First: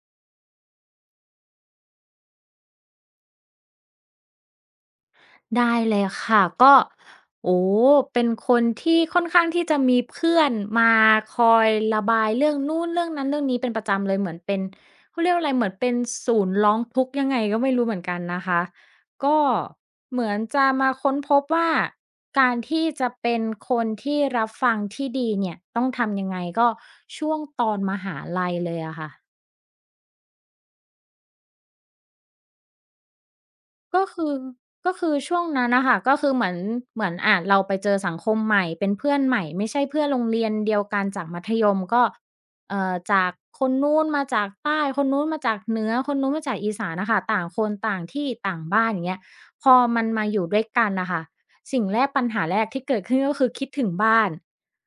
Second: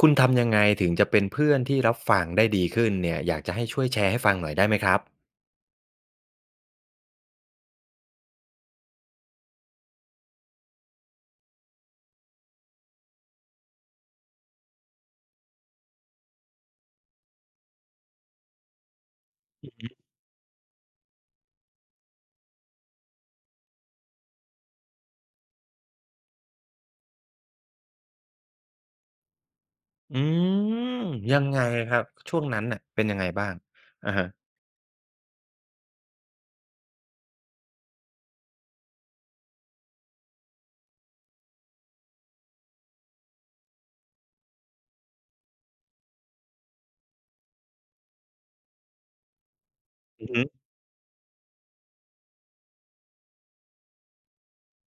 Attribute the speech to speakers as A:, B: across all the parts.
A: คุณทำยังไงถึงจะเป็นเพื่อนที่รับฟังได้ดีขึ้นเนี่ย อยากจะให้ช่วยแชร์ให้ฟังหน่อยได้ไหมครับ?
B: ได้เลยค่ะ ก็ โอ้โฮ! เป็นคนที่ค่อนข้างที่จะมีเพื่อนมาคอยระบายเรื่องนู้น เรื่องนั้น เรื่องนี้เป็นประจำเลย เหมือนเป็นเขาเรียกว่าอะไร เหมือนเป็นศูนย์ร้องทุกข์ยังไงก็ไม่รู้เหมือนกันนะคะ ก็
A: อือฮึ
B: เหมือนจะมาค้นพบว่า การที่จะเป็นคนที่รับฟังที่ดีเนี่ยต้องทำยังไง ก็ช่วงตอนมหาลัยเลยอะค่ะ
A: อืม ยังไงครับ ช่วงนั้นน่ะเป็นยังไงบ้าง?
B: ก็
A: อะ
B: ค
A: ฮะ
B: ือ ก็คือช่วงนั้นน่ะค่ะ ก็คือเหมือน เหมือน อะ เราไปเจอสังคมใหม่เป็นเพื่อนใหม่ ไม่ใช่เพื่อนโรงเรียนเดียวกันจากมัธยม ก็ เอ่อ จากคนนู้นมาจากใต้ คนนู้นมาจากเหนือ คนนู้นมาจากอีสานน่ะค่ะ ต่างคน ต่างที่ ต่างบ้าน อย่างเงี้ย พอมันม
A: อ
B: า
A: ือ
B: อ
A: ฮ
B: ย
A: ึ
B: ู่ด้วยกันน่ะค่ะ สิ่งแรกปัญหาแรกที่เกิดขึ้นก็คือ คิดถึงบ้าน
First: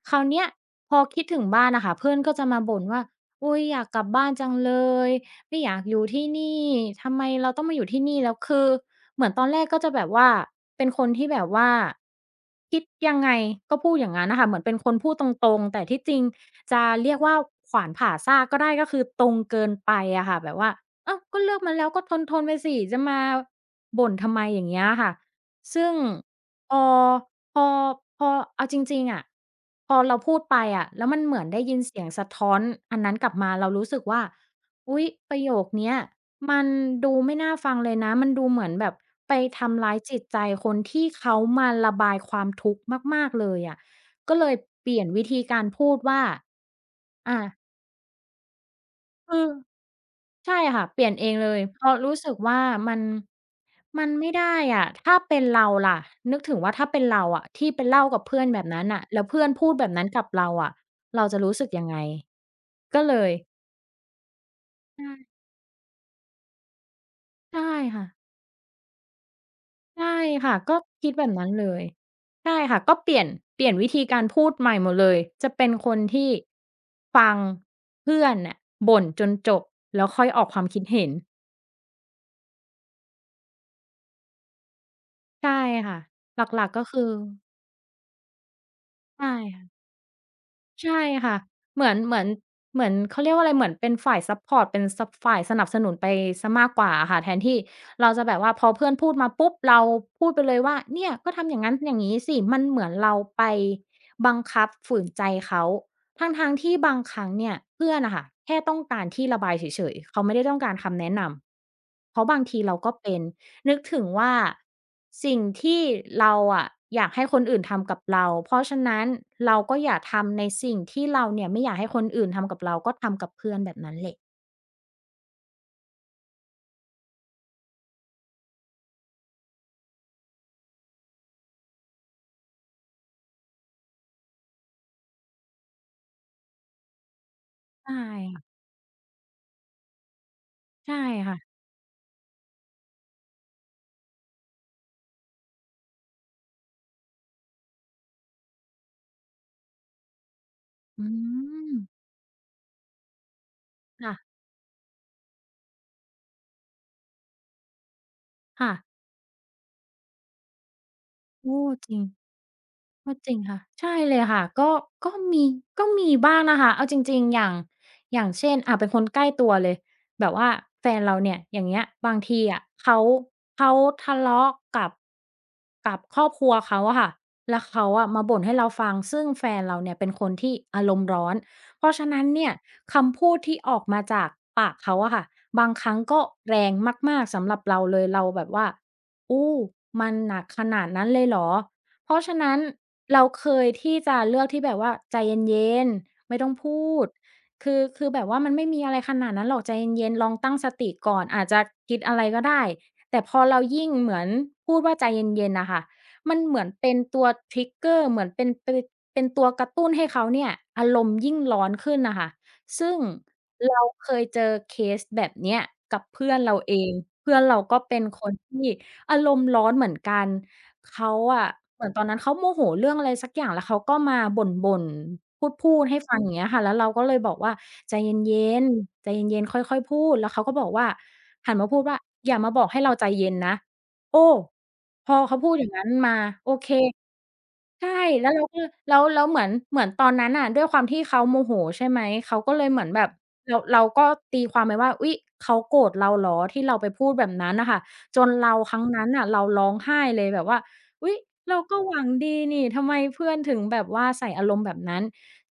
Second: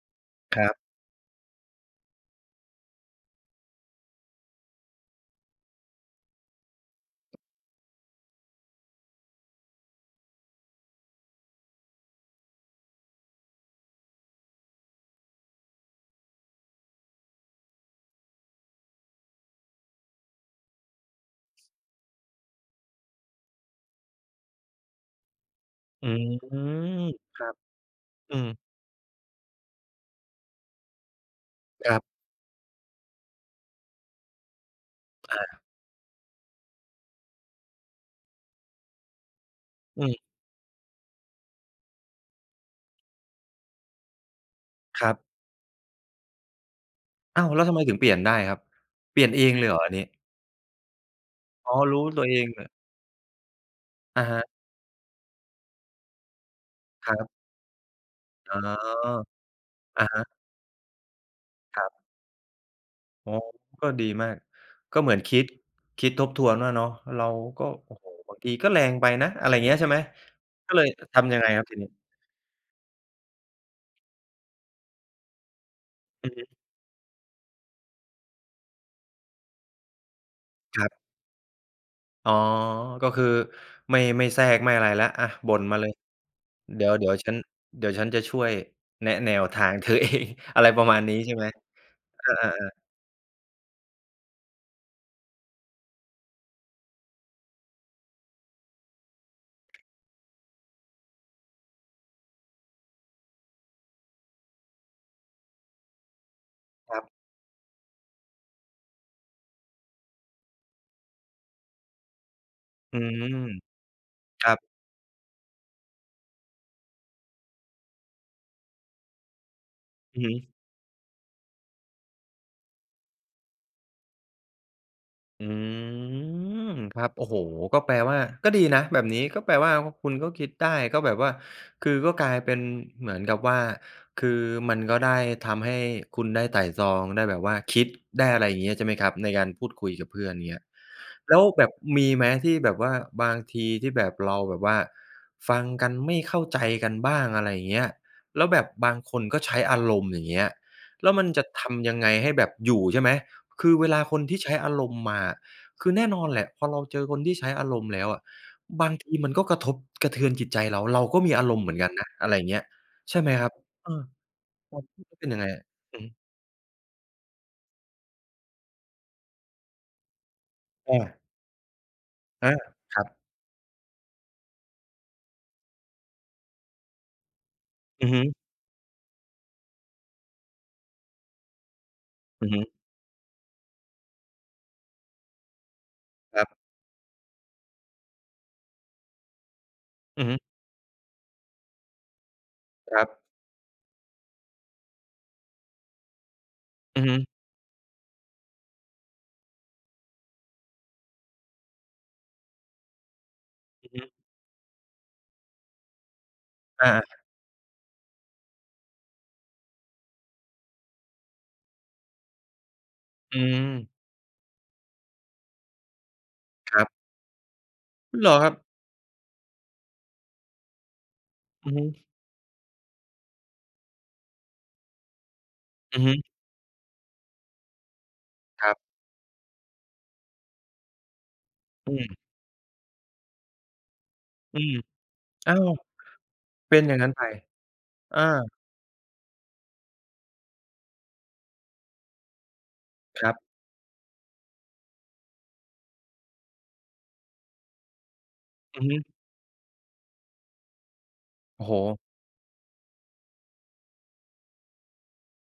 B: คราวเนี้ย
A: ครับ
B: พอคิดถึงบ้านน่ะค่ะ เพื่อนก็จะมาบ่นว่า "อุ๊ย อยากกลับบ้านจังเลย ไม่อยากอยู่ที่นี่ ทำไมเราต้องมาอยู่ที่นี่" แล้วคือ เหมือนตอนแรกก็จะแบบว่า เป็นคนที่แบบว่าคิดยังไงก็พูดอย่างงั้นน่ะค่ะ เหมือนเป็นคนพูดตรง ๆ แต่ที่จริงจะเรียกว่า ขวานผ่าซากก็ได้ ก็คือตรงเกินไปอะค่ะ แบบว่า "อ้าว! ก็เลือกมาแล้วก็ทน ๆ ไปสิ จะมาบ่นทำไม" อย่างเงี้ยอะค่ะ ซึ่ง
A: อืม
B: พอ
A: ครับ
B: พอ พอ
A: อื
B: เ
A: ม
B: อาจริง ๆ อะ พอเราพูดไปอะ แล้วมันเหมือนได้ยินเ
A: ค
B: ส
A: รั
B: ี
A: บ
B: ยงสะท้อนอันนั้นกลับมา เรารู้สึกว่า อุ๊ย ป
A: อ
B: ระโย
A: า
B: คเนี้ยมันดูไม่น่าฟังเลยนะ มันดูเหมือนแบบไปทำร้าย
A: อื
B: จ
A: ม
B: ิตใจคนที่เขามาระบายความทุกข์มาก ๆ เลยอะ ก็เลยเปลี่ย
A: ค
B: น
A: รั
B: ว
A: บ
B: ิธีการพูดว่า อา
A: อ้าว! แล้วทำไมถึงเปลี่ยนได้ครับ? เปลี่ย
B: ค
A: น
B: ื
A: เอ
B: อ
A: งเลยเหรออันนี้?
B: ใช่ค่ะ เปลี่ยนเองเลย
A: อ๋
B: เ
A: อ
B: พราะ
A: รู้
B: รู้
A: ตั
B: ส
A: ว
B: ึ
A: เ
B: ก
A: อง
B: ว่
A: เ
B: า
A: ลย
B: มัน มัน
A: อ
B: ไ
A: ะ
B: ม่
A: ฮ
B: ได
A: ะ
B: ้อะ ถ้าเป็นเราล่ะ นึกถึงว่า ถ้าเป็น
A: ค
B: เร
A: ร
B: า
A: ับ
B: อะ ที่ไปเล่ากับเพื่อน
A: อ
B: แ
A: ๋อ
B: บบนั้นน่ะ แล้วเพื่อนพูดแบบน
A: อ
B: ั้
A: ะ
B: น
A: ฮ
B: กับ
A: ะ
B: เราอะ เราจะรู้สึก
A: ค
B: ยั
A: ร
B: ง
A: ับ
B: ไง ก็เล
A: อ๋
B: ย
A: อ ก็ดีมาก ก
B: ใ
A: ็
B: ช
A: เหมือน
B: ่
A: คิด คิดทบทวนว่าเนาะ เรา
B: ใช่
A: ก็ โอ้
B: ค่
A: โฮ
B: ะ
A: บางทีก็แรงไปนะ อะไรเงี้ย ใช่ไห
B: ใ
A: ม
B: ช่ค่ะ
A: ก็
B: ก็
A: เลย
B: คิด
A: ท
B: แบบ
A: ำยั
B: น
A: ง
B: ั
A: ไง
B: ้น
A: ครั
B: เล
A: บที
B: ย
A: นี้?
B: ใช่ค่ะ ก็เปลี่ยน เปลี่ยนวิธีการพูดใหม่หมดเลย จะเป็นคนที
A: อื
B: ่
A: อฮึ
B: ฟังเพื่อนน่ะบ่นจนจบ แล้วค่อยออกความคิ
A: ค
B: ด
A: รับ
B: เห็น
A: อ๋อ ก็คือไม่ ไม่แทรก ไม่อะไรแล้ว อะ
B: ใช
A: บ
B: ่
A: ่นมาเล
B: ค
A: ย
B: ่ะ หลัก ๆ
A: เ
B: ก
A: ด
B: ็
A: ี
B: คือ
A: ๋ยว ๆ ฉัน เดี๋ยวฉันจะช่วยแนะ
B: ใช่
A: แนวท
B: ค่ะ
A: าง เธอเอง อะไรปร
B: ใ
A: ะ
B: ช
A: มา
B: ่
A: ณนี้ใ
B: ค
A: ช่
B: ่ะ
A: ไหม?
B: เหมือน เหมื
A: อ
B: อน
A: า ๆ ๆ
B: เหมือน เขาเรียกว่าอะไร เหมือนเป็นฝ่ายซัปพอร์ต เป็นซัป ฝ่ายสนับสนุนไปเสียมากกว่าอะค่ะ แทนที่เราจะแบบว่าพอเพื่อนพูดมาปุ๊บ เราพูดไปเลยว่า เนี่ยก็ทำอย่างงั้นอย่างงี้สิ มันเหมือนเราไปบังคับฝืนใจเขา ทั้ง ๆ ที่บา
A: ครั
B: ง
A: บ
B: ครั้งเนี่ย เพื่อนน่ะค่ะ แค่ต้องการที่ระบายเฉย ๆ เขาไม่ได้ต้องการคำแนะนำ เพราะบางทีเราก็
A: อื
B: เป็น
A: ม
B: นึกถึงว่า
A: ครับ
B: สิ่งที่เราอะอยากให้คนอื่นทำกับเรา เพราะฉะนั้นเราก็อย่าท
A: อือฮ
B: ำใน
A: ึ
B: สิ่งที่เราเนี่ย ไม่อยากให้คนอื่นทำกับเรา ก็ทำกับเพื่อนแบบนั้นแหละ
A: อืม ครับ โอ้โฮ ก็แปลว่า ก็ดีนะแบบนี้ ก็แปลว่าคุณก็คิดได้ ก็แบบว่า คือก็กลายเป็นเหมือนกับว่า คือมันก็ได้ทำให้คุณได้ไตร่ตรอง ได้แบบว่าคิ
B: ใช
A: ด
B: ่
A: ได้ อ
B: ค่
A: ะไ
B: ะ
A: รอย่างเงี้ย ใช่ไหมครับ? ในการพูดคุยกับเพื่อน อย่างเงี้ย
B: ใช่ค
A: แ
B: ่
A: ล้ว
B: ะ
A: แบบมีไหม ที่แบบว่าบางทีที่แบบ เราแบบว่า ฟังกันไม่เข้าใจกันบ้าง? อะไรเงี้ย แล้วแบบบางคนก็ใช้อารมณ์ อย่างเงี้ย
B: อ
A: แ
B: ื
A: ล้วมันจะท
B: ม
A: ำยังไง? ให้แบบอยู่ ใช่ไหม? คือเวลา
B: ค่
A: คน
B: ะ
A: ที่ใช้อารมณ์มา คือแน่นอนแหละ พอเราเจอคนที่ใช้อารมณ์แล้วอะ
B: ค่ะ
A: บางทีมันก็กระทบกระเทือนจิตใจเรา เราก็มีอา
B: โอ
A: ร
B: ้
A: มณ์เหมือนกั
B: จ
A: น
B: ริ
A: น
B: ง
A: ะ อะไรเงี้ย
B: ก
A: ใ
B: ็
A: ช่ไห
B: จ
A: ม
B: ริง
A: ครับ?
B: ค่ะ ใ
A: เ
B: ช
A: อ
B: ่
A: อ
B: เลยค่ะ ก็
A: ความคิด
B: ก็
A: จะเป็น
B: ม
A: ยังไ
B: ี
A: งอะ?
B: ก็
A: อื
B: มี
A: ม
B: บ้างนะคะ เอาจริง ๆ อย่าง อย่างเช่น อ่า เป็นคนใกล้ตัวเลย แบบว่าแฟ
A: อ
B: นเร
A: า
B: าเนี่ย อย่างเงี้ย บางที
A: อา
B: อะ เข
A: ค
B: า
A: รับ
B: เขาทะเลาะกับ กับครอบครัวเขาอะค่ะ แล้วเขาอ
A: อื
B: ะ
A: อฮ
B: มาบ
A: ึ
B: ่นให้เราฟัง ซึ่งแฟนเราเนี่ยเป็นคนที่อารมณ์ร้อน เพราะฉะนั้นเ
A: อ
B: น
A: ื
B: ี่
A: อ
B: ย
A: ฮึ
B: คำพูดที่ออกมาจากปากเขาอะค่ะ บางครั้งก็
A: ครับ
B: แรงมาก ๆ สำหรับเราเลย เราแบบว่า โอ้ มัน
A: อือฮ
B: ห
A: ึ
B: นักขนาดนั้นเลยเหรอ เพราะฉะนั้น
A: ครั
B: เร
A: บ
B: าเคยที่จะเลือกที่แบบว่าใจเย็น ๆ ไม่ต้องพู
A: อือ
B: ด
A: ฮึ
B: คือ คือแบบว่ามันไม่มีอะไรขนาดนั้นหรอก ใจเย็น ๆ ลองตั้งสติก่อน อาจจะคิดอะไรก็ได้ แต่พอเรายิ
A: อ
B: ่
A: ื
B: ง
A: อฮึ
B: เหมือนพูดว่าใจเย็น ๆ น่ะค่ะ มันเหมือนเ
A: อ
B: ป
A: า
B: ็น
A: ๆ
B: ตัว trigger เหมือนเป็น เป็นตัวกระตุ้นให้เขาเนี่ย อารมณ์ยิ่งร้อนขึ้นน่ะค่ะ ซึ่ง
A: อื
B: เรา
A: ม
B: เคยเจอเคสแบบเนี้ยกับเพื่อนเราเอ
A: ครับ
B: ง เพื่อนเราก็เป็นค
A: เหรอ
B: น
A: คร
B: ท
A: ับ?
B: ี่อารมณ์ร้อนเหมือนกัน เขาอะ
A: อือ
B: เ
A: ฮ
B: หมือนตอ
A: ึ
B: นนั้นเขาโมโหเรื่องอะไรสักอย่าง แล้วเขาก็มาบ่น ๆ พูด ๆ
A: อ
B: ให
A: ื
B: ้
A: อฮ
B: ฟั
A: ึ
B: ง อย่างเงี้ยค่ะ แล้วเราก็เลยบอกว่า ใจเย็น
A: ครับ
B: ๆ ใจเย็น ๆ ค่อย ๆ พูด แล้วเขาก็บอกว่า หันมาพูด
A: อ
B: ว
A: ื
B: ่า
A: ม
B: อย่ามาบอกให้เราใจเย็นนะ โอ้
A: อืม
B: พอเขาพ
A: อ
B: ู
A: ้า
B: ดอย
A: ว
B: ่างนั้นมา โอเค
A: เป็นอย่างนั้นไป
B: ใช่
A: อ
B: แล้วเรา
A: า
B: ก็เลย แล้ว แล้วเหมือน เหมือนตอนนั้นน่ะ ด้วยความที่เขาโมโหใช่ไหม? เขาก็เลยเหมือนแบบ
A: ครับ
B: เรา เราก็ตีความไปว่า อุ๊ย เขาโกรธเราเหรอ ที่เราไปพูดแบบนั้นน่ะค่ะ จนเรา คร
A: อ
B: ั
A: ื
B: ้ง
A: อฮ
B: นั
A: ึ
B: ้นน่ะ เราร้องไห้เลยแบบว่า อุ๊ย เรา
A: โอ้โฮ
B: ก็หวังดีนี่ ทำไมเพื่อนถึงแบบว่าใส่อารมณ์แบบนั้น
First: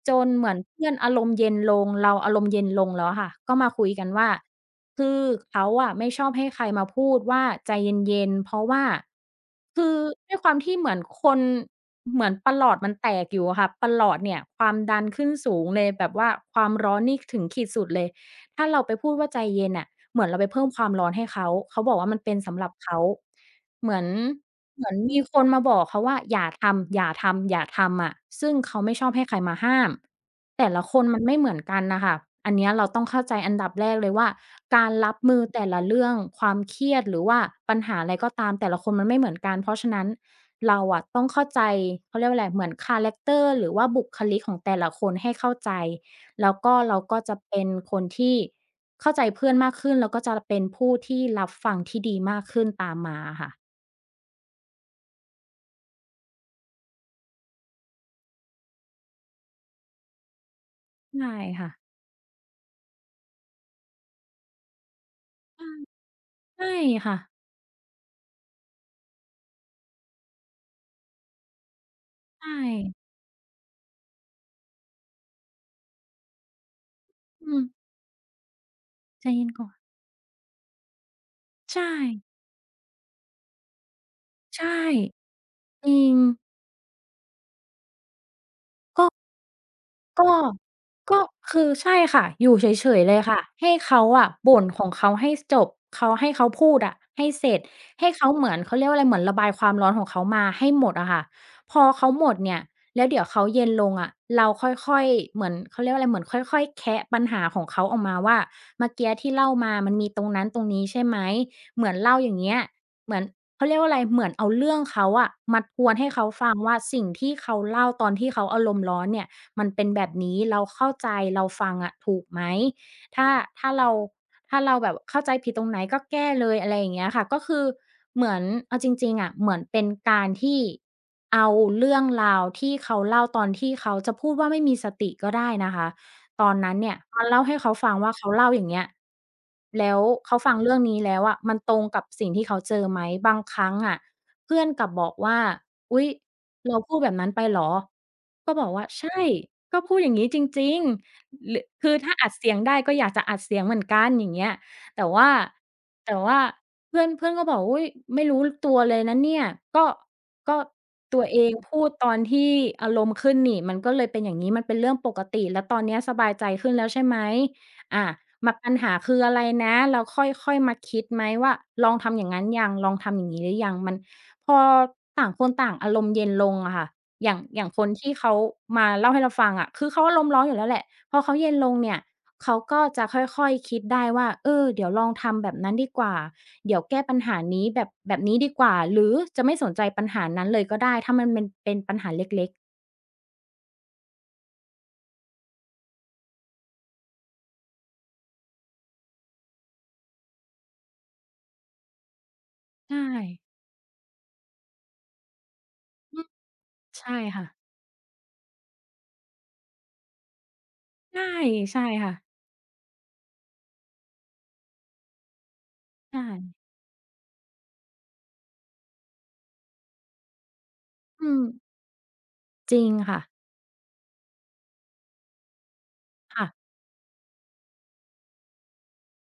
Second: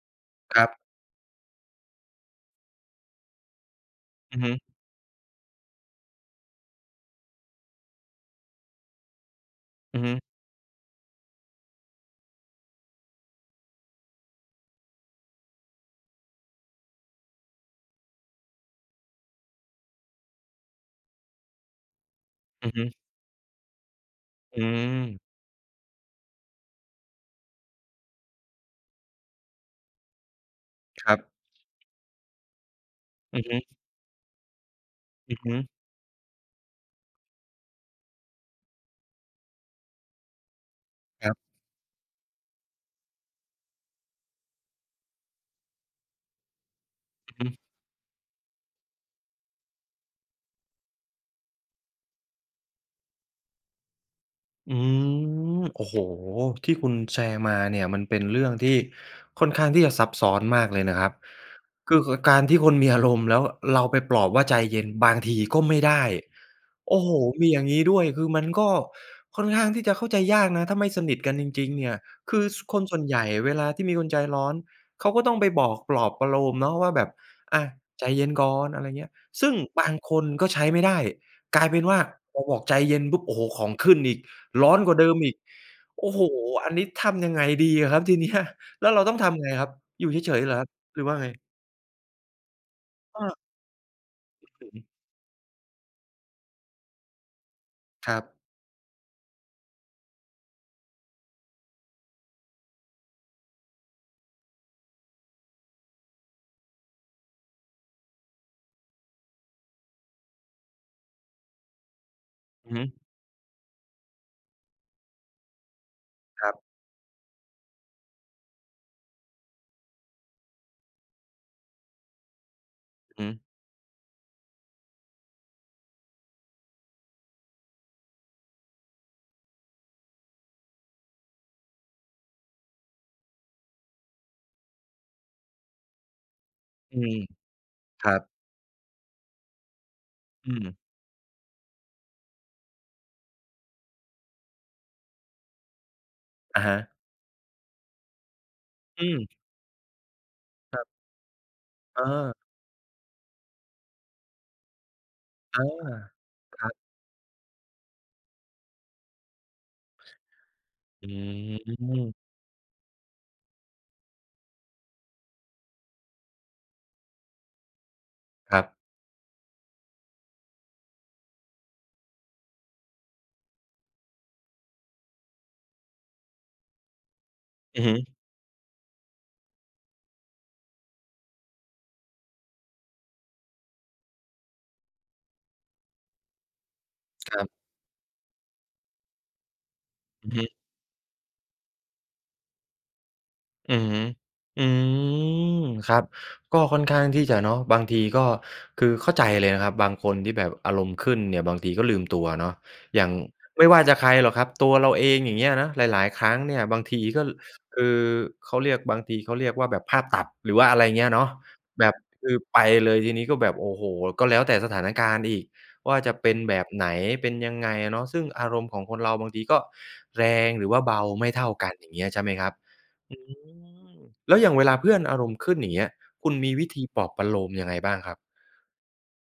B: จนเหมือ
A: ค
B: น
A: รั
B: เพ
A: บ
B: ื่อนอารมณ์เย็นลง เราอารมณ์เย็นลงแล้วค่ะ ก็มาคุยกันว่า
A: อือฮึ
B: คือเขาอะไม่ชอบให้ใครมาพูดว่า ใจเย็น ๆ เพราะว่า คื
A: อ
B: อ
A: ือฮึ
B: ด้วยความที่เหมือนคน เหมือนปรอทมันแตกอยู่อะค่ะ ปรอทเนี่ย ความดันขึ้นสูงเลย แบบว่าความร้อนนี่ถึงขีดสุดเลย ถ้าเราไปพูดว่าใจเย็นน่ะ เหมือนเราไปเพิ่มความร้อนให้เขา เขาบอกว่ามันเป็นสำห
A: อ
B: ร
A: ื
B: ั
A: อ
B: บ
A: ฮึ
B: เขา เหมือน
A: อื
B: เหมือนม
A: ม
B: ีคนมาบอกเขาว่า อย่าทำ อย่าทำ อย่าทำอะ ซึ่งเขาไม่ชอบให้ใครมาห้าม แต่ละคน
A: ครั
B: มัน
A: บ
B: ไม่เหมือนกันน่ะค่ะ อันเนี้ยเราต้องเข้าใจ
A: อือ
B: อ
A: ฮ
B: ัน
A: ึ
B: ดับแรกเลยว่า การรับ
A: อ
B: ม
A: ื
B: ื
A: อ
B: อ
A: ฮึ
B: แต่ละเรื่อง ความเครียด หรือว่าปัญหาอะไรก็ตามแต่ละคนมันไม่เหมือนกัน เพราะฉะนั้นเราอะต้อ
A: ค
B: ง
A: รั
B: เ
A: บ
B: ข้าใจ เขาเรียกว่าอะไร เหมือนคาแรกเตอร์ หรือว่าบุคลิกของแต่ละคนให้เข้าใจ แล้วก็ เราก็
A: อ
B: จ
A: ื
B: ะ
A: อฮ
B: เป
A: ึ
B: ็นคนที่เข้าใจเพื่อนมากขึ้น แล้วก็จะเป็นผู้ที่รับฟังที่ดีมากขึ้นตามมาอะค่ะ
A: อืม โอ้โฮ ที่คุณแชร์มาเนี่ย มันเป็นเรื่องที่ค่อนข้างที่จะซับซ้อนมากเลยนะครับ
B: ใช่ค่ะ
A: คือ ก การที่คนมีอารมณ์แล้วเราไปปลอบว่าใจเย็น บางทีก
B: ใ
A: ็
B: ช่
A: ไม่ได้
B: ใช่
A: โอ้
B: ค
A: โฮ
B: ่ะ
A: มีอย่างงี้ด้วย คือมันก็ค่อนข้างที่จะเข้าใจยากนะ ถ้าไม่สนิทกันจริง ๆ เนี่ย คื
B: ใช
A: อ ส คน
B: ่
A: ส่วนใหญ่เวลาที่มีคนใจร้อน เขาก็ต้องไปบอกปลอบประโลมเนาะว่าแบบ
B: อื
A: อะ
B: ม
A: ใจเย็นก่อน อะไรเงี้ย
B: ใจเย
A: ซ
B: ็
A: ึ
B: น
A: ่ง
B: ก่อน
A: บางคนก็ใช้ไม่ได้ กลาย
B: ใ
A: เป
B: ช
A: ็นว่า
B: ่
A: เราบอกใจเย็นปุ๊บ โอ้โฮ ของขึ้นอีก
B: ใช
A: ร
B: ่
A: ้อนกว่าเดิมอีก
B: จริ
A: โอ้
B: ง
A: โฮ อันนี้ทำยังไงดีอะครับที เนี้ย แล้วเ
B: ก
A: รา
B: ็
A: ต้องทำไงครับ อยู่เ
B: ก็
A: ฉย ๆ เหรอครับ? หรือว
B: ก
A: ่า
B: ็
A: ไง?
B: คือใช่ค่ะ อยู่เฉย ๆ เลยค
A: เออ
B: ่ะ ให้เขาอะ
A: นึ
B: บ
A: ก
B: ่
A: ถ
B: น
A: ึง
B: ของเขาให้จบ เขาให้ เขาพูดอะ ให้เสร็จ ให้
A: ครั
B: เข
A: บ
B: าเหมือน เขาเรียกว่าอะไร เหมือนระบายความร้อนของเขามาให้หมดอะค่ะ พอเขาหมดเนี่ย แล้วเดี๋ยวเขาเย็นลงอะ เราค่อย ๆ เหมือนเขาเรียกว่าอะไร เหมือนค่อย ๆ แคะปัญหาของเขาออกมาว่า เมื่อกี้อะที่เล่ามามันมีตรงนั้นตรงนี้ใช่ไหม เหมือนเล่าอย่างเงี้ย
A: อือฮึ
B: เหมือน เขาเรียกว่าไร เหมือนเอาเรื่องเขาอะ มาทวนให้เขาฟ
A: คร
B: ั
A: ั
B: ง
A: บ
B: ว่า สิ่งที่เขาเล่าตอนที่เขาอารมณ์ร้อนเนี่ย มันเป็นแบบนี้ เราเข้าใจ เราฟังอะ ถูกไหม ถ
A: อื
B: ้
A: อ
B: า
A: ฮึ
B: ถ้าเรา ถ้าเราแบบเข้าใจผิดตรงไหนก็แก้เลย อะไรเงี้ยค่ะ ก็คือเหมือน เอาจริง ๆ อะ เหมือนเป็นการที่เอาเรื่องราวที่เขาเล่าตอนที่เขา จะพูดว่า ไม่มีสติก็ได้นะคะ ตอนนั้นเนี่
A: อื
B: ย
A: ม
B: มาเล่าให้เขาฟัง
A: ค
B: ว่
A: ร
B: า
A: ั
B: เข
A: บ
B: าเล่าอย่างเงี้ย แล้วเขา
A: อ
B: ฟ
A: ื
B: ังเรื่
A: ม
B: องนี้แล้วอะ มันตรงกับสิ่งที่เขาเจอไหม บางครั้งอะ เพื่อนกลับบอกว่า อุ๊ย
A: อะ
B: "เ
A: ฮ
B: รา
A: ะ
B: พูดแบบนั้นไปเหรอ?" ก็บอกว่า
A: อ
B: "ใ
A: ื
B: ช่
A: ม
B: ก็พูดอย่างงี้จริง ๆ
A: ครับ
B: ร คือ
A: เ
B: ถ้าอั
A: อ
B: ด
A: อ
B: เสียงได้ก็อยากจะอัดเสียงเหมือนกัน" อย่างเงี้ย แต่ว่า
A: อา
B: แต่ว่า
A: ครับ
B: เพื่อน เพื่อนก็บอกว่า "อุ้ย ไม่รู้ ล ตัวเลยนะเนี่ย" ก็ ก็
A: อื
B: ตัวเองพูดต
A: ม
B: อนที่อารมณ์ขึ้นนี่ มันก็เลยเป็นอย่างนี้ มันเป็นเรื่องปกติ แล้วตอนนี้สบายใจขึ้นแล้วใช่ไหม อ่า ม
A: ครั
B: ป
A: บ
B: ัญหาคืออะไรนะ เราค่อย ๆ มาคิดไหมว่า ลองทำอย่างงั้นยัง ลองทำอย่างงี้หรือยัง มัน พอต่างคนต่างอารมณ์เย็นลงอะค่ะ อย่าง อย่าง
A: อ
B: ค
A: ือ
B: น
A: ฮ
B: ที
A: ึ
B: ่เขามาเล่าให้เราฟังอะ คือเขาอารมณ์ร้อนอยู่แล้วแหละ พอเขาเย็นลงเนี่ย เขาก็จะค่อย ๆ คิดได้ว่า เออ เดี๋ยวลองทำแบบนั้นดีกว่า เดี๋ยวแก้ปัญห
A: ค
B: า
A: รับ
B: นี้แบบ แบบนี้ดีกว่า หรือจะไม่สนใจปัญหา
A: อือ
B: น
A: ฮ
B: ั้
A: ึ
B: นเลยก็ได้ ถ้ามันเม็น เป็นปัญหาเล็ก ๆ
A: อือฮึ อืม ครับ ก็ค่อนข้างที่จะเนาะ บางทีก็ คือเข้าใจเลยนะครับ บางคนที่แบบอารมณ์ขึ้นเนี่ย บางทีก็ลืมตัวเนาะ
B: ใช
A: อย่าง
B: ่
A: ไม่ว่าจะใครหรอกครับ ตัวเราเอง อย่างเงี้ยนะ หลาย
B: อ
A: ๆ
B: ื
A: คร
B: ม
A: ั้งเนี่ยบางที
B: ใช่
A: ก็ ล
B: ค่ะ
A: คือ เขาเรียก บางทีเขาเรียกว่า แบบภาพตัด หรือว่าอะไรเงี้ย
B: ใช
A: เน
B: ่
A: าะ
B: ใช่
A: แบบ
B: ค่ะ
A: คือไปเลยทีนี้ก็แบบ โอ้โฮ ก็แล้วแต่สถานการณ์อีกว่า จ
B: ใช
A: ะเป็น
B: ่
A: แบบไหน เป็นยังไงอะเนาะ ซึ่งอารมณ์ของคนเราบางทีก็แรง หรือว่าเบา
B: อื
A: ไม่เท่า
B: ม
A: กัน อย่างเงี้ย ใช่ไหมครับ?
B: จริงค
A: อื
B: ่ะ
A: ม แล้วอย่างเวลาเพื่อนอารมณ์ขึ้น อย่างเงี้ย คุณ
B: ค่
A: ม
B: ะ
A: ีวิธีปลอบประโลมยังไงบ้างครับ?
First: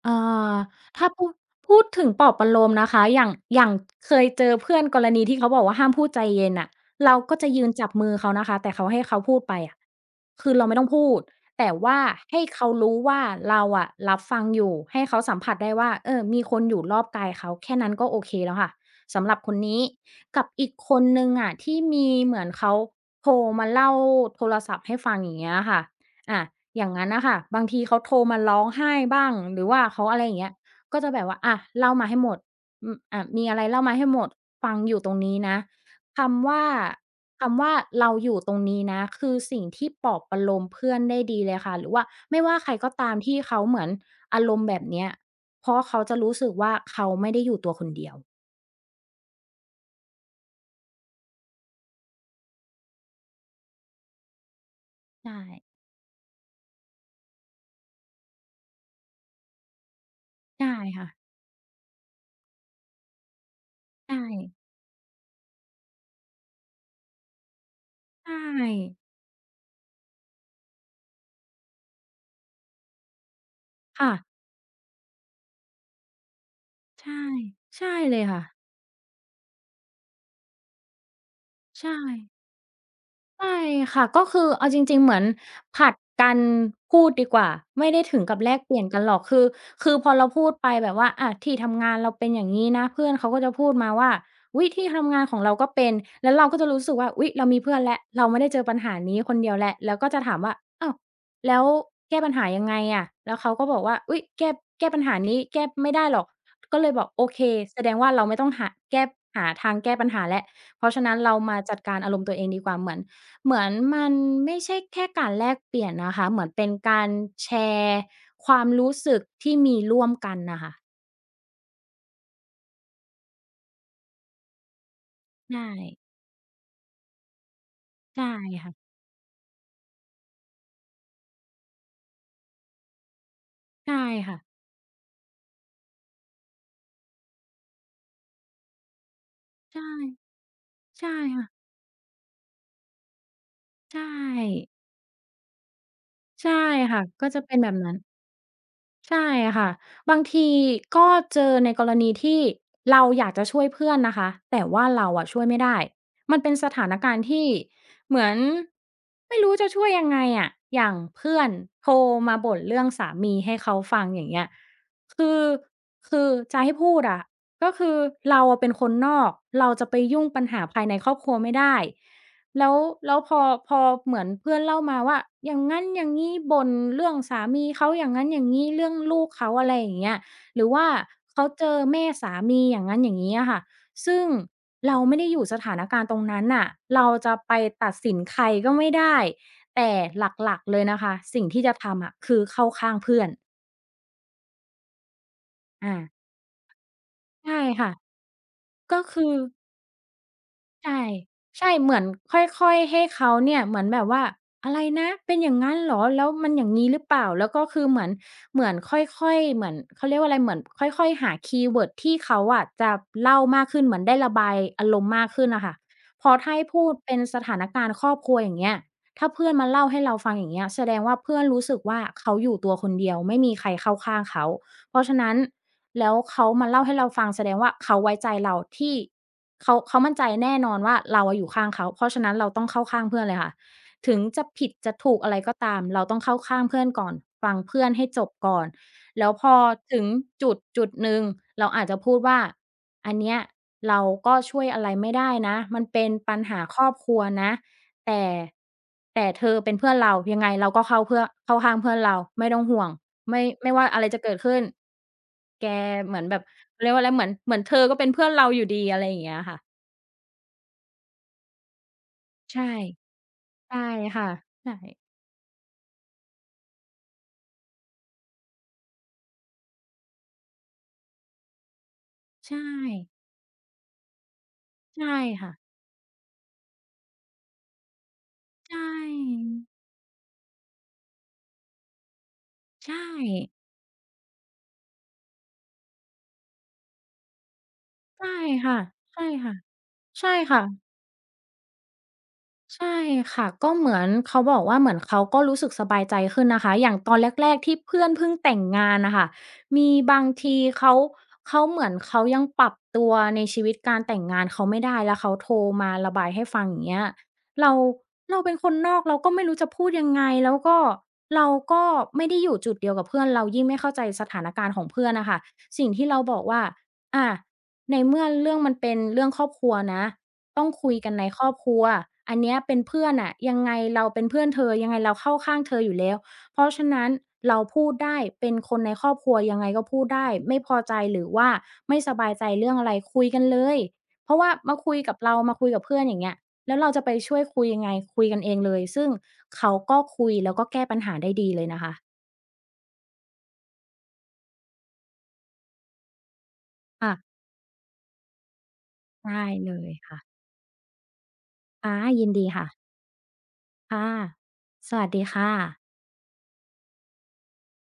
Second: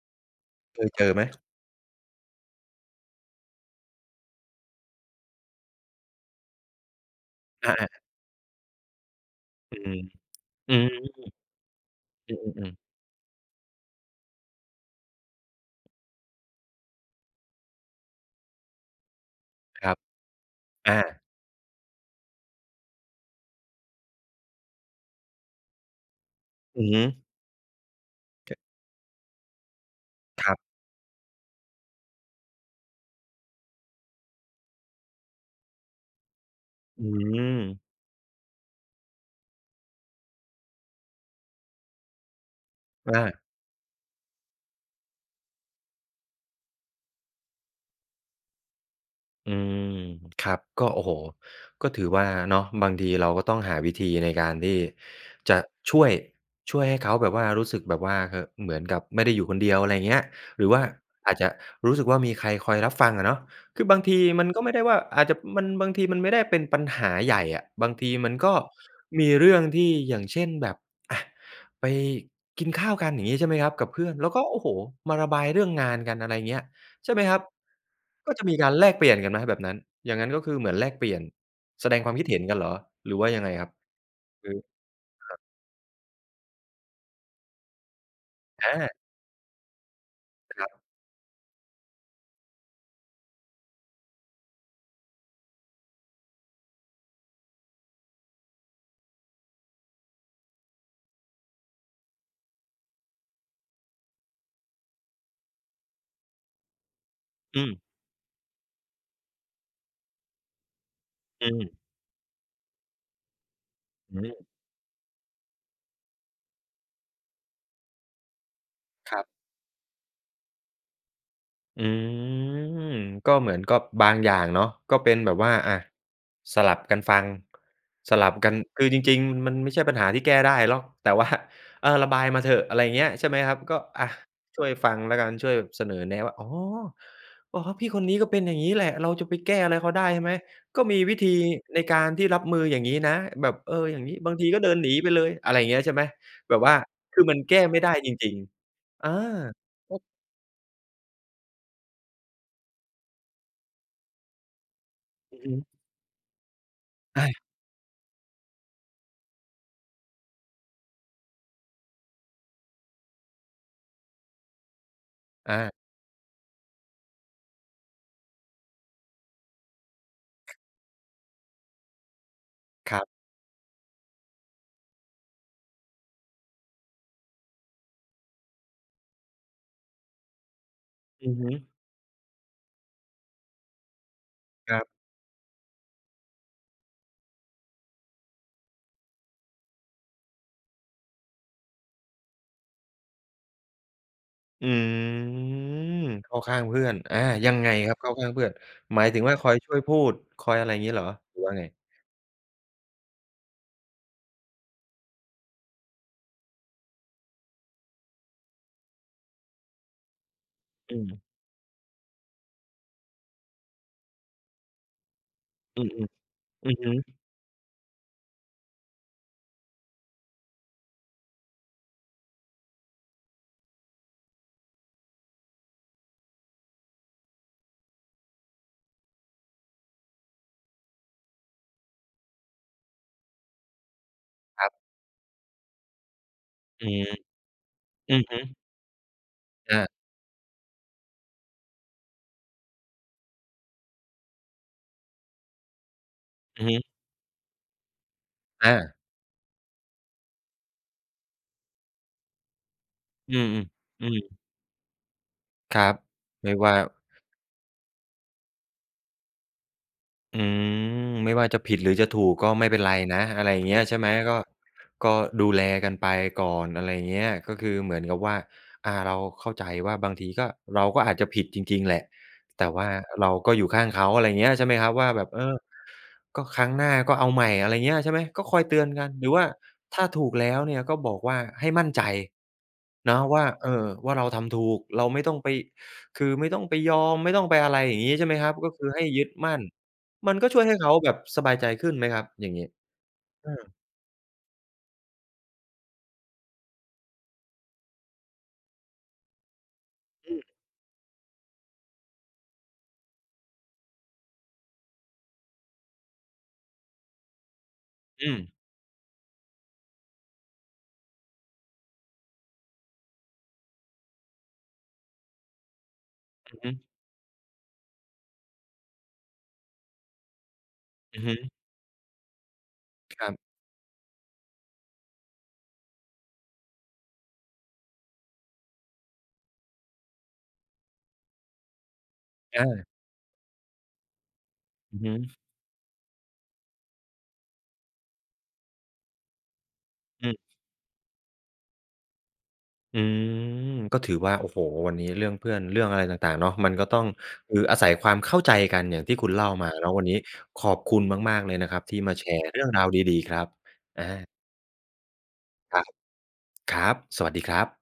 B: เอ่อ
A: เคยเ
B: ถ
A: จ
B: ้า
A: อ
B: พ
A: ไหม?
B: ูด พูดถึงปลอบประโลมนะคะ อย่าง อย่างเคยเจอเพื่อนกรณีที่เขาบอกว่า ห้ามพูดใจเย็นน่ะ เราก็จะยื
A: อ
B: นจ
A: า
B: ั
A: ๆ
B: บมือเขานะคะ แต่เขา ให้เขาพูดไปอะ
A: อืม
B: คือเรา
A: ๆ อ
B: ไ
A: ื
B: ม่
A: อ
B: ต้อง
A: ฮึ
B: พูด แต่ว่า
A: อื
B: ให้เขา
A: ม ๆ ๆ
B: รู้ว่า เราอะรับฟังอยู่ ให้เขาสัมผัสได้ว่า เออ มีคนอยู่รอบกายเขา แค่นั้นก็โอเคแล้วค่ะ สำหรับคนนี้
A: ครับ
B: กับอีก
A: อ
B: คนห
A: า
B: นึ่งอะ ที่มี เหมือนเขาโทรมาเล่า โทรศัพท์ให้ฟัง อย่างเงี้ยค่ะ อะ
A: อ
B: อ
A: ื
B: ย่
A: อ
B: าง
A: ฮ
B: ง
A: ึ
B: ั้นน่ะค่ะ บางทีเขาโทรมาร
A: ก
B: ้องไห้บ้าง หรือว่าเขา อะไรอย่างเง
A: ค
B: ี้
A: ร
B: ย
A: ับ
B: ก็จะแบบว่า อะ เล่ามาให้หมด อืม อ่า มีอะไรเล่ามาให้หมด ฟังอยู่ตรงนี้นะ คำว่า
A: อื
B: คำว่
A: ม
B: าเราอยู่ตรงนี้นะ คือสิ่งที่ปลอบประโลมเพื่อนได้ดีเลยค่ะ หรือว่า ไม่ว่าใครก็ตา
A: อ
B: มท
A: า
B: ี่เขาเหมือนอารมณ์แบบเนี้ย เพราะเขาจะรู้สึกว่า เขาไม่ได้อยู่ตัวคนเดียว
A: อืม ครับ ก็ โอ้โฮ ก็ถือว่าเนาะ บางทีเราก็ต้องหาวิธีในการที่
B: ใช
A: จะ
B: ่
A: ช่วย ช่วยให้เขาแบบว่ารู้สึกแบบว่า เหอะ เหมือนกับไม่ได้อยู่คนเดียว อะไรอย่างเงี้ย
B: ใ
A: ห
B: ช
A: ร
B: ่
A: ือว่า
B: ค่ะ
A: อาจจะรู้สึกว่า มีใครคอยรับฟังอะเนาะ คือบาง
B: ใช
A: ทีมัน
B: ่
A: ก็ไม่ได้ว่า อาจจะ มัน บางทีมันไม่ได้เป็นปัญหาใหญ่อะ บางที
B: ใช
A: มันก็
B: ่
A: มีเรื่องที่ อย่างเช่น แบบ อะ ไปกินข้าวกัน อย่างงี้ ใช่ไหมครับ กับเพ
B: ค
A: ื
B: ่
A: ่อน
B: ะ
A: แล้วก็ โอ้โฮ มาระบายเรื่องงานกัน อะไรอย่างเงี้ย
B: ใช
A: ใช่ไห
B: ่
A: มครับ
B: ใช่เลย
A: ก็
B: ค่
A: จะม
B: ะ
A: ีการแลกเปลี่ยนกันไหมแบบนั้น? อย่างงั้นก็คือเหมือนแลกเปลี่ยน
B: ใช
A: แสดงความค
B: ่
A: ิดเห็นกันเหรอ หรือว่ายั
B: ใช
A: งไง
B: ่
A: ครับ
B: ค่ะ ก็คื
A: ค
B: อ
A: ือ
B: เอาจริง ๆ เหมือน
A: ครับ
B: ผลัดกันพูดดีกว่า ไม่ได้ถึงกับแลก
A: อ
B: เปลี่ยน
A: า
B: กันหรอก คือ คือพอเราพูด
A: ค
B: ไ
A: ร
B: ป
A: ับ
B: แบบว่า อะ ที่ทำงานเราเป็นอย่างงี้นะ เพื่อนเขาก็จะพูดมาว่า "อุ๊ย! ที่ทำงานของเราก็เป็น" แล้วเราก็จะรู้สึกว่า อุ๊ย! เรามีเพื่อนแล้ว เราไม่ได้เจอปัญหานี้คนเดียวแล้ว แล้วก็จะถามว่า "อ้าว แล้วแก้ปัญหายังไงอะ?" แล้วเขาก็บอกว่า "อุ๊ย! แก้ แก้ปัญหานี้ แก้ไม่ได้หรอก" ก็เลยบอก "โอเค
A: อืม
B: แสดงว่าเราไม่ต้องหา แก้ หาทางแก้ปัญหาแล้ว เพราะฉะนั้นเรา
A: อื
B: มาจ
A: ม
B: ัดการอารมณ์ตัวเองดีกว่า" เหมือน เหมือนมัน
A: อืม
B: ไม่ใช่แค่การแลกเปลี่ยนนะคะ เหมือนเป็นการแชร์ความรู้ส
A: ค
B: ึ
A: ร
B: ก
A: ับ
B: ที่มีร่วมกันน่ะค่ะ
A: อืม ก็เหมือน ก็บางอย่างเนาะ ก็เป็นแบบว่
B: ใ
A: า
B: ช
A: อะ
B: ่
A: สลับกันฟัง ส
B: ใช
A: ล
B: ่
A: ับกัน
B: ค่ะ
A: คือจริง ๆ มันไม่ใช่ปัญหาที่แก้ได้หรอก แต่ ว่า เออ ระบายมาเถอะ อะไรเงี้ย ใช่ไหมครับ? ก็
B: ใช่
A: อะ
B: ค่ะ
A: ช่วยฟังแล้วกัน ช่วยเสนอแนะว่า อ๋อ อ๋อ พี่คนนี้ก็เป็นอย่างงี้แหละ เราจะไปแก้อะไ
B: ใ
A: ร
B: ช่
A: เขาได้ใช่ไหม? ก็มี
B: ใช่
A: วิธี
B: ค่ะ
A: ในการที่รับมืออย่างงี้นะ แบบ เออ
B: ใช
A: อย่างงี้ บางทีก็เด
B: ่
A: ินหนีไปเลย อะไรอย่างเงี้ยใช่ไหม?
B: ใช
A: แ
B: ่
A: บบว่า
B: ค่ะ
A: คื
B: ก
A: อ
B: ็
A: มั
B: จ
A: น
B: ะเ
A: แ
B: ป
A: ก
B: ็น
A: ้
B: แบบ
A: ไม่ไ
B: น
A: ด
B: ั
A: ้
B: ้น
A: จริง ๆ อา
B: ใช่ค่ะ บางทีก็เจอในกรณีที่เราอยากจะช่วยเพื่อนนะคะ แต่ว่าเราอะ
A: อ
B: ช
A: ื
B: ่ว
A: อ
B: ย
A: ฮ
B: ไม่
A: ึ
B: ได้ มันเป็นสถานการณ
A: อ
B: ์ท
A: า
B: ี่เหมือน ไม่รู้จะช่วยยังไงอะ อย่างเพื่อนโทรมาบ่นเรื่องสามีให้เขาฟัง อย่างเงี้ย คือ
A: อา
B: คือจะให้พูดอะ ก็คือเราอะเป็นคนนอก เราจะไปยุ่งปัญหาภายในครอบครัวไม่ได้ แล้ว
A: ครับ
B: แล้วพอ พอเหมือนเพื่อนเล่ามาว่า อย่างนั้นอย่างนี้ บ่นเรื่องสามีเขาอย่างนั้นอย่างนี้ เรื่องลูกเขา อะไรอย่างเงี้ย หรือว่า
A: อือ
B: เข
A: ฮ
B: า
A: ึ
B: เจอแม่สามี อย่างงั้นอย่างงี้อะค่ะ ซึ่ง
A: ครับ
B: เราไม่ได้อยู่สถานการณ์ตรงนั้นน่ะ เราจะไปตัดสินใครก็ไม่ได้ แต่หลัก ๆ เลยนะคะ สิ่งที่จะทำอะ คือเข้าข้างเพื่อน
A: อืม
B: อา
A: เข้าข้างเพื่อน อา
B: ใช
A: ยั
B: ่
A: งไง
B: ค่ะ
A: ครับเข้าข้างเพื่อน?
B: ก็
A: หมาย
B: ค
A: ถึ
B: ื
A: ง
B: อ
A: ว่าคอยช่วยพูด คอยอะไร อย่าง
B: ใ
A: ง
B: ช
A: ี้เ
B: ่
A: หรอ หรือว่า
B: ใ
A: ไ
B: ช
A: ง?
B: ่ เหมือนค่อย ๆ ให้เขาเนี่ย เหมือนแบบว่า "อะไรนะ? เป็นอย่างงั้นเหรอ? แล้วมันอย่างงี้หรือเปล่า?" แล้วก็คือเหมือน เหมือนค่อย ๆ เหมือนเขาเรียกว่าอะไร เหมือนค
A: อื
B: ่อย
A: ม
B: ๆ หาคีย์เวิร์ดที่เขาอะจะเล่ามากขึ้น เหมือนได้ระบายอารมณ์มากขึ้นน่ะค่ะ
A: อือ
B: เพราะถ้าให
A: ๆ
B: ้
A: อือ
B: พู
A: ฮ
B: ด
A: ึ
B: เป็นสถานการณ์ครอบครัว อย่างเงี้ย ถ้าเพื่อนมาเล่าให้เราฟัง อย่างเงี้ย แสดงว่าเพื่อนรู้สึกว่า เขาอยู่ตัวคนเดียว ไม่มีใครเข้าข้างเขา เพราะฉะนั้นแล้วเขามาเล่าให้เราฟังแสดงว่า เขาไว้ใจเราที่ เขา เขามั่นใจแน่นอนว่า เราอะอยู่ข้างเขา เพราะฉะนั้นเราต้องเข้าข้างเพื่อนเลยค่ะ ถึงจะผ
A: คร
B: ิ
A: ั
B: ด
A: บ
B: จะถูกอะไรก็ตาม เราต้องเข้าข้างเพื่
A: อ
B: อ
A: ื
B: น
A: ม
B: ก่อน ฟังเพื่อนให้
A: อื
B: จ
A: อ
B: บ
A: ฮึ
B: ก่อน แล้วพอ
A: อา
B: ถึงจุดจุดหนึ่ง เราอาจจะพูดว่า "อันเนี้ยเราก็ช่วยอะไรไม่ได้นะ มันเป็นปัญหา
A: อือฮ
B: คร
A: ึ
B: อบครัวนะ แต่
A: อา
B: แต่เธอเป็นเพื่อนเรา ยังไงเราก็เข้าเพื่อ เข้าข้างเพื่อนเรา ไม่ต้องห่วง
A: อ
B: ไ
A: ื
B: ม่
A: ม
B: ไม่ว่าอ
A: ๆ
B: ะ
A: อ
B: ไร
A: ื
B: จะเกิ
A: ม
B: ดขึ้น แก
A: ครับ
B: เหมือนแบบ"
A: ไม่ว่
B: เ
A: า
B: ขาเรียกว่าอะไร "เหมือน เหมือนเธอก็เป็นเพื่อนเราอยู่ดี" อะไรอย่างเงี้ยค่ะ
A: อืม ไม่ว่าจะผิดหรือจะถูก ก็
B: ใช
A: ไ
B: ่
A: ม่เป็นไรนะ อะไรอย่าง
B: ใ
A: เ
B: ช
A: งี
B: ่
A: ้ย ใช่ไหม?
B: ค่ะ
A: ก็
B: ใช่
A: ก็ดูแลกันไปก่อน อะไรอย่างเงี้ย ก็คือเหมือนกับว่า อ่า เราเข้าใจว่าบางที ก็ เราก็อาจจะผิดจริง ๆ แหละ
B: ใช
A: แต่ว่า
B: ่
A: เราก็อยู่ข้างเขา อะไรเงี้ย ใช่ไหมครับ
B: ใช
A: ว
B: ่
A: ่าแบบ เออ
B: ค่ะ
A: ก็ ครั้งหน้าก็เอาใหม่ อะไรเงี้ย ใช่ไหม ก็คอย
B: ใช
A: เตือนกัน หรือว่า
B: ่
A: ถ้าถูกแล้วเนี่ย ก็บอกว่า ให้มั่นใจ
B: ใช
A: เนาะว่า
B: ่
A: เอ่อ ว่าเราทำถูก เราไม่ต้องไป คือไม่ต้องไปยอม ไม่ต้องไป อะไรอย่างงี้
B: ใ
A: ใ
B: ช
A: ช่
B: ่
A: ไหมครับ?
B: ค
A: ก็
B: ่ะ
A: คือให้
B: ใช
A: ยึ
B: ่
A: ด
B: ค
A: ม
B: ่
A: ั
B: ะ
A: ่น
B: ใช
A: ม
B: ่
A: ันก็
B: ค
A: ช
B: ่
A: ่วยให้
B: ะ
A: เขาแบบสบายใจขึ้นไหมครับ อย่างงี้?
B: ใช่ค่
A: เ
B: ะ
A: ออ
B: ก็เหมือนเขาบอกว่า เหมือนเขาก็รู้สึกสบายใจขึ้นนะคะ อย่างตอนแรก ๆ ที่เพื่อนพึ่งแต่งงานน่ะค่ะ มีบาง
A: อืม
B: ทีเขา เขาเหมือนเขายังปรับตัวในชีวิตการแต่งงานเขาไม่ได้ แล้วเขาโทรมาระบายให้ฟัง อย่างเงี้ย เรา
A: อ
B: เ
A: ื
B: ราเป
A: ม
B: ็นคนนอก เราก็ไม่รู้จะพูดยังไง แล้วก็ เราก็ไม่ได้อยู่จุดเดียวกับเพื่อน เรายิ่งไม่เข้าใจสถานการณ์ของเพื่อนน่ะค่ะ สิ่งที่เราบอก
A: อ
B: ว
A: ื
B: ่า
A: อฮึ
B: อะ ในเมื่อเรื่องมันเป็นเรื่องครอบครัวนะ ต้องคุยกัน
A: อื
B: ใ
A: อ
B: น
A: ฮึ
B: ครอบครัว อันเนี้ยเป็นเพื่อน
A: ค
B: น
A: ร
B: ่
A: ั
B: ะ
A: บ
B: ยังไงเราเป็นเพื่อนเธอ ยังไงเราเข้าข้างเธออยู่แล้ว เพราะฉะนั้นเราพูดได้ เป็นคนในครอบครัวยังไงก็พูดได้ ไม่พอใจหรือว่าไม่สบายใจ
A: อ
B: เรื่องอ
A: า
B: ะไร คุยกันเลย เพราะว่ามาคุ
A: อื
B: ย
A: อฮ
B: กับเร
A: ึ
B: า มาคุยกับเพื่อน อย่างเงี้ย แล้วเราจะไปช่วยคุยยังไง คุยกันเองเลย ซึ่งเขาก็ค
A: อ
B: ุย
A: ือ
B: แล้วก็แก้ปัญหาได้ดีเลยนะคะ
A: อืม ก็ถือว่า โอ้โฮ! วันนี้เรื่องเพื่อน เรื่องอะไรต่าง ๆ เนาะ มันก็ต้อ
B: ค
A: ง
B: ่ะ
A: คืออาศัยความเข้าใจกันอย่างที่
B: ไ
A: คุ
B: ด
A: ณเล
B: ้
A: ่าม
B: เ
A: า
B: ล
A: เนา
B: ย
A: ะ วัน
B: ค
A: นี
B: ่
A: ้
B: ะ
A: ขอบคุณมาก ๆ เลยนะครับ
B: ค่
A: ท
B: ะ
A: ี่มา
B: ย
A: แช
B: ินด
A: ร
B: ี
A: ์เร
B: ค
A: ื
B: ่
A: ่อง
B: ะ
A: ราวดี ๆ ครับ
B: ค่
A: อ
B: ะ
A: า
B: สวัสดีค่ะ
A: ครับ ครับ สวัสดีครับ